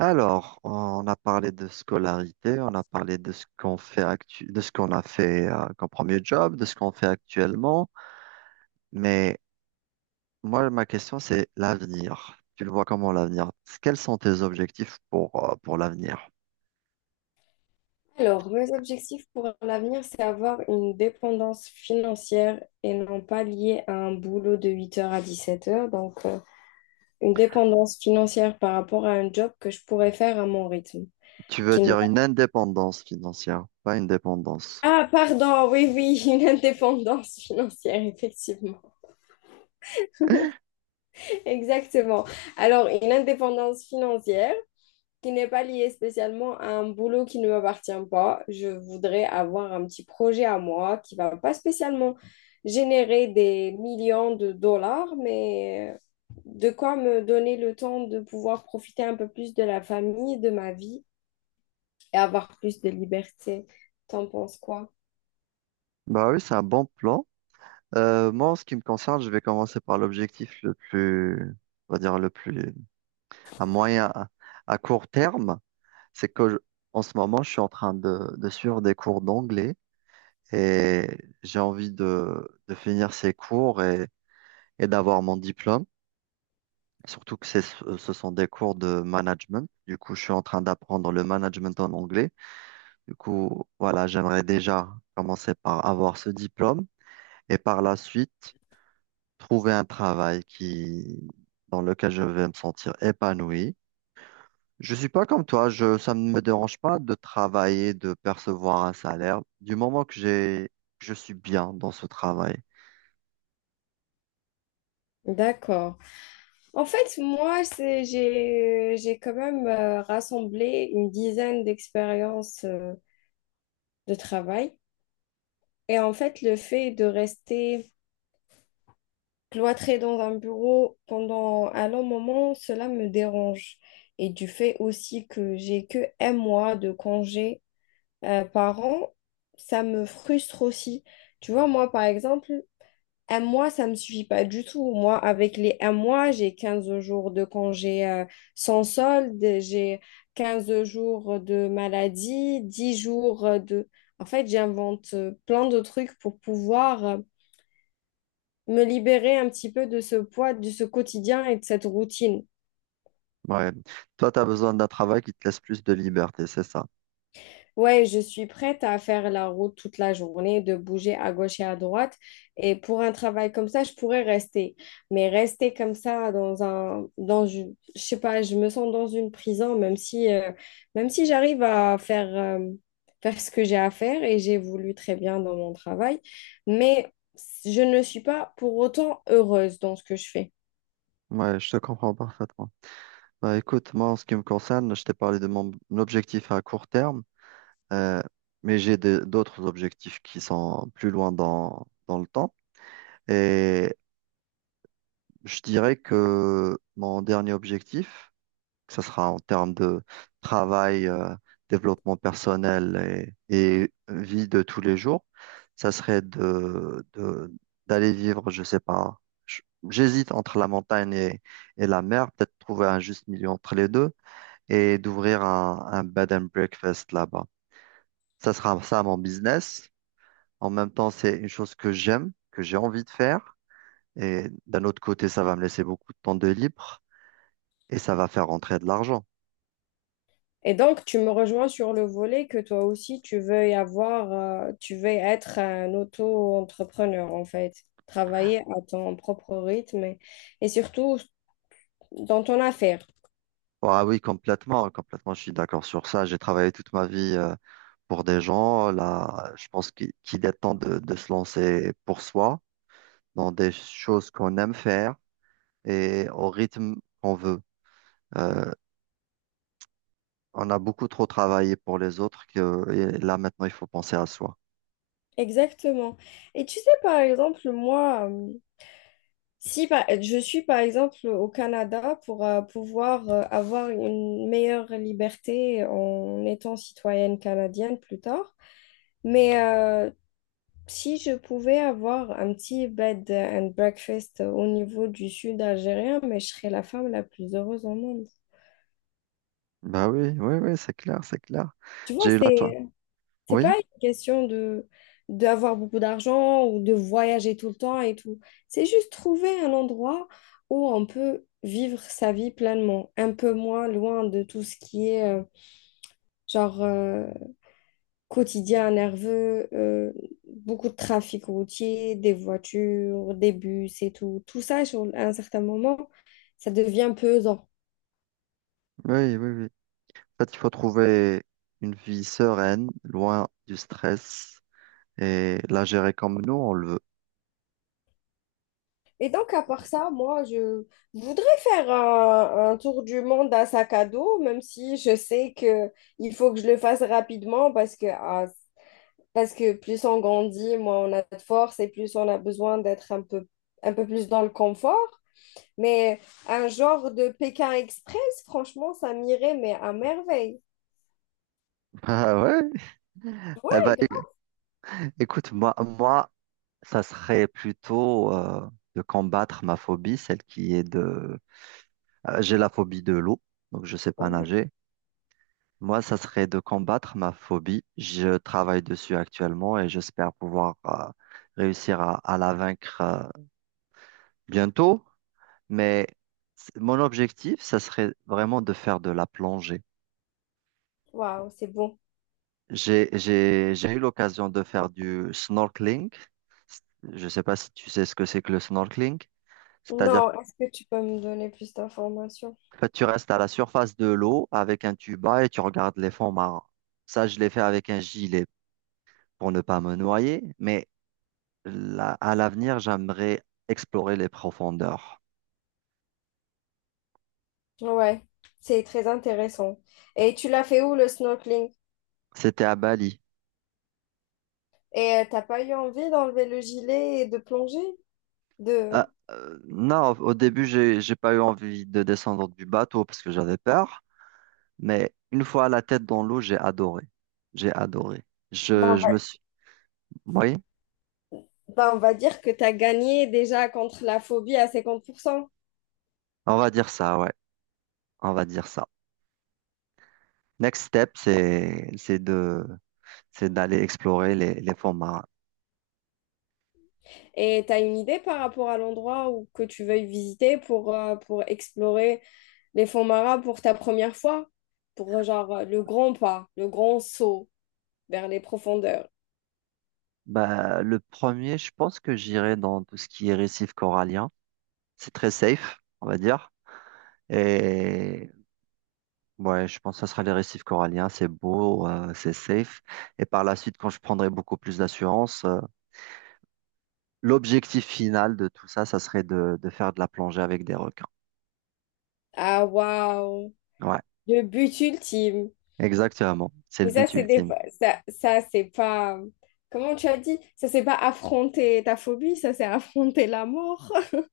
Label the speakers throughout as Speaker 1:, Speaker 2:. Speaker 1: Alors, on a parlé de scolarité, on a parlé de ce qu'on fait actu- de ce qu'on a fait comme premier job, de ce qu'on fait actuellement. Mais moi, ma question, c'est l'avenir. Tu le vois comment l'avenir? Quels sont tes objectifs pour l'avenir?
Speaker 2: Alors, mes objectifs pour l'avenir, c'est avoir une dépendance financière et non pas liée à un boulot de 8 heures à 17 heures. Donc, une dépendance financière par rapport à un job que je pourrais faire à mon rythme.
Speaker 1: Tu veux
Speaker 2: Qui ne-
Speaker 1: dire une indépendance financière, pas une dépendance.
Speaker 2: Ah, pardon, oui, oui, une indépendance financière, effectivement. Exactement. Alors, une indépendance financière qui n'est pas lié spécialement à un boulot qui ne m'appartient pas. Je voudrais avoir un petit projet à moi qui va pas spécialement générer des millions de dollars, mais de quoi me donner le temps de pouvoir profiter un peu plus de la famille, de ma vie et avoir plus de liberté. T'en penses quoi?
Speaker 1: Bah oui, c'est un bon plan. Moi, en ce qui me concerne, je vais commencer par l'objectif on va dire le plus, à court terme. c'est que je- En ce moment, je suis en train de suivre des cours d'anglais et j'ai envie de finir ces et d'avoir mon diplôme. Surtout que ce sont des cours de management. Du coup, je suis en train d'apprendre le management en anglais. Du coup, voilà, j'aimerais déjà commencer par avoir ce diplôme et par la suite trouver un dans lequel je vais me sentir épanoui. Je suis pas comme toi, ça ne me dérange pas de travailler, de percevoir un salaire, du moment que que je suis bien dans ce travail.
Speaker 2: D'accord. En fait, moi, j'ai quand même rassemblé une dizaine d'expériences de travail. Et en fait, le fait de rester cloîtrée dans un bureau pendant un long moment, cela me dérange. Et du fait aussi que j'ai que un mois de congé par an, ça me frustre aussi. Tu vois, moi, par exemple, un mois, ça me suffit pas du tout. Moi, avec les un mois, j'ai 15 jours de congé sans solde, j'ai 15 jours de maladie, 10 jours de... En fait, j'invente plein de trucs pour pouvoir... me libérer un petit peu de ce poids, de ce quotidien et de cette routine.
Speaker 1: Ouais. Toi, tu as besoin d'un travail qui te laisse plus de liberté, c'est ça.
Speaker 2: Ouais, je suis prête à faire la route toute la journée, de bouger à gauche et à droite. Et pour un travail comme ça, je pourrais rester. Mais rester comme ça dans un, dans, une- je sais pas, je me sens dans une prison, même si j'arrive à faire, faire ce que j'ai à faire et j'évolue très bien dans mon travail. Mais je ne suis pas pour autant heureuse dans ce que je fais.
Speaker 1: Ouais, je te comprends parfaitement. Bah, écoute, moi, en ce qui me concerne, je t'ai parlé de mon objectif à court terme, euh, mais d'autres objectifs qui sont plus loin dans le temps. Et je dirais que mon dernier objectif, que ce sera en termes de travail, développement personnel et vie de tous les jours, ça serait d'aller vivre, je sais pas, j- j'hésite entre la montagne et la mer, peut-être trouver un juste milieu entre les deux et d'ouvrir un bed and breakfast là-bas. Ça sera ça mon business. En même temps, c'est une chose que j'aime, que j'ai envie de faire. Et d'un autre côté, ça va me laisser beaucoup de temps de libre et ça va faire rentrer de l'argent.
Speaker 2: Et donc, tu me rejoins sur le volet que toi aussi, tu veux être un auto-entrepreneur, en fait, travailler à ton propre rythme et surtout dans ton affaire.
Speaker 1: Ah oui, complètement, complètement, je suis d'accord sur ça. J'ai travaillé toute ma vie pour des gens. Là, je pense qu'il est temps de se lancer pour soi dans des choses qu'on aime faire et au rythme qu'on veut. Euh, on a beaucoup trop travaillé pour les autres que et là maintenant il faut penser à soi.
Speaker 2: Exactement. Et tu sais, par exemple, moi, si par- je suis, par exemple, au Canada pour pouvoir avoir une meilleure liberté en étant citoyenne canadienne plus tard, mais si je pouvais avoir un petit bed and breakfast au niveau du sud algérien, mais je serais la femme la plus heureuse au monde.
Speaker 1: Bah oui, oui, oui, c'est clair, c'est clair.
Speaker 2: Tu
Speaker 1: J'ai
Speaker 2: vois,
Speaker 1: eu la chance.
Speaker 2: c'est
Speaker 1: Oui,
Speaker 2: pas une question de d'avoir beaucoup d'argent ou de voyager tout le temps et tout. C'est juste trouver un endroit où on peut vivre sa vie pleinement, un peu moins loin de tout ce qui est genre quotidien nerveux, beaucoup de trafic routier, des voitures, des bus et tout. Tout ça, à un certain moment, ça devient pesant.
Speaker 1: oui, oui, oui. En fait, il faut trouver une vie sereine, loin du stress, et la gérer comme nous, on le veut.
Speaker 2: Et donc, à part ça, moi, je voudrais faire un tour du monde à sac à dos, même si je sais que il faut que je le fasse rapidement parce que, ah, parce que plus on grandit, moins on a de force et plus on a besoin d'être un peu plus dans le confort. Mais un genre de Pékin Express, franchement, ça m'irait, mais à merveille.
Speaker 1: Ah ouais? Eh ben,
Speaker 2: Ouais, grave.
Speaker 1: écoute, moi, ça serait plutôt de combattre ma phobie, celle qui est de... j'ai la phobie de l'eau, donc je sais pas
Speaker 2: Oh,
Speaker 1: nager. Moi, ça serait de combattre ma phobie. Je travaille dessus actuellement et j'espère pouvoir réussir à la vaincre. Bientôt, mais mon objectif, ça serait vraiment de faire de la plongée.
Speaker 2: waouh, c'est bon.
Speaker 1: J'ai eu l'occasion de faire du snorkeling. Je ne sais pas si tu sais ce que c'est que le snorkeling. C'est-à-dire
Speaker 2: Non, est-ce que tu peux me donner plus d'informations?
Speaker 1: que tu restes à la surface de l'eau avec un tuba et tu regardes les fonds marins. Ça, je l'ai fait avec un gilet pour ne pas me noyer, mais là, à l'avenir, j'aimerais explorer les profondeurs.
Speaker 2: Ouais, c'est très intéressant. Et tu l'as fait où le snorkeling?
Speaker 1: C'était à Bali.
Speaker 2: Et t'as pas eu envie d'enlever le gilet et de plonger? De...
Speaker 1: Ah, non, au début, j'ai pas eu envie de descendre du bateau parce que j'avais peur, mais une fois la tête dans l'eau, j'ai adoré. J'ai adoré.
Speaker 2: Ben,
Speaker 1: Je, je me suis, oui,
Speaker 2: ben, on va dire que t'as gagné déjà contre la phobie à 50%.
Speaker 1: on va dire ça, ouais, on va dire ça. Next step, c'est d'aller explorer les fonds marins.
Speaker 2: Et t'as une idée par rapport à l'endroit où que tu veuilles visiter pour explorer les fonds marins pour ta première fois, pour genre le grand pas, le grand saut vers les profondeurs.
Speaker 1: Bah, le premier, je pense que j'irai dans tout ce qui est récif corallien. C'est très safe, on va dire. Et ouais, je pense que ce sera les récifs coralliens, c'est beau, c'est safe. Et par la suite, quand je prendrai beaucoup plus d'assurance, l'objectif final de tout ça, ça serait de faire de la plongée avec des requins.
Speaker 2: Ah, waouh,
Speaker 1: Ouais,
Speaker 2: le but ultime.
Speaker 1: exactement. C'est le
Speaker 2: Mais ça,
Speaker 1: but
Speaker 2: c'est des...
Speaker 1: ultime.
Speaker 2: ça c'est pas... Comment tu as dit? Ça, c'est pas affronter ta phobie, ça, c'est affronter la mort.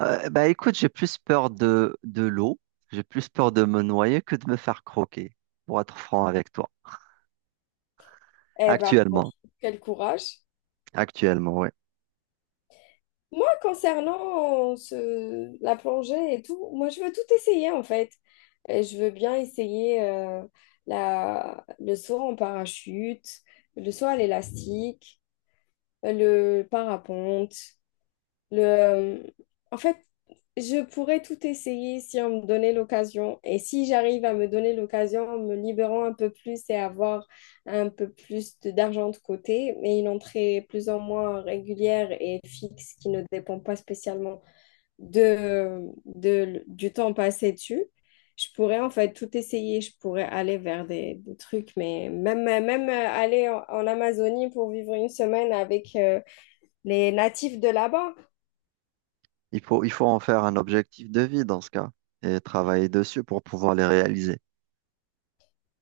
Speaker 1: Bah écoute, j'ai plus peur de l'eau, j'ai plus peur de me noyer que de me faire croquer, pour être franc avec toi.
Speaker 2: Eh ben,
Speaker 1: Actuellement,
Speaker 2: franchement, quel courage.
Speaker 1: actuellement, ouais.
Speaker 2: Moi, concernant la plongée et tout, moi, je veux tout essayer en fait. Et je veux bien essayer le saut en parachute, le saut à l'élastique, le parapente, le... euh, en fait, je pourrais tout essayer si on me donnait l'occasion. Et si j'arrive à me donner l'occasion en me libérant un peu plus et avoir un peu plus d'argent de côté, mais une entrée plus ou moins régulière et fixe qui ne dépend pas spécialement du temps passé dessus, je pourrais en fait tout essayer. Je pourrais aller vers des trucs, mais même aller en Amazonie pour vivre une semaine avec les natifs de là-bas,
Speaker 1: Il faut en faire un objectif de vie dans ce cas et travailler dessus pour pouvoir les réaliser.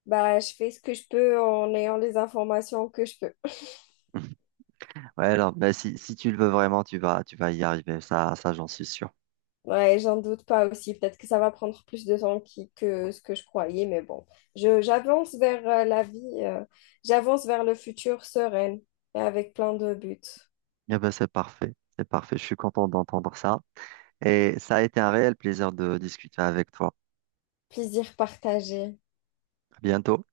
Speaker 2: bah, je fais ce que je peux en ayant les informations que je peux.
Speaker 1: Ouais, alors, mais si, si tu le veux vraiment, tu vas y arriver. Ça, j'en suis sûr.
Speaker 2: Ouais, j'en doute pas aussi. Peut-être que ça va prendre plus de temps que ce que je croyais, mais bon, j'avance vers la vie, j'avance vers le futur sereine et avec plein de buts.
Speaker 1: Eh ben, c'est parfait. C'est parfait. Je suis content d'entendre ça. Et ça a été un réel plaisir de discuter avec toi.
Speaker 2: Plaisir partagé.
Speaker 1: À bientôt.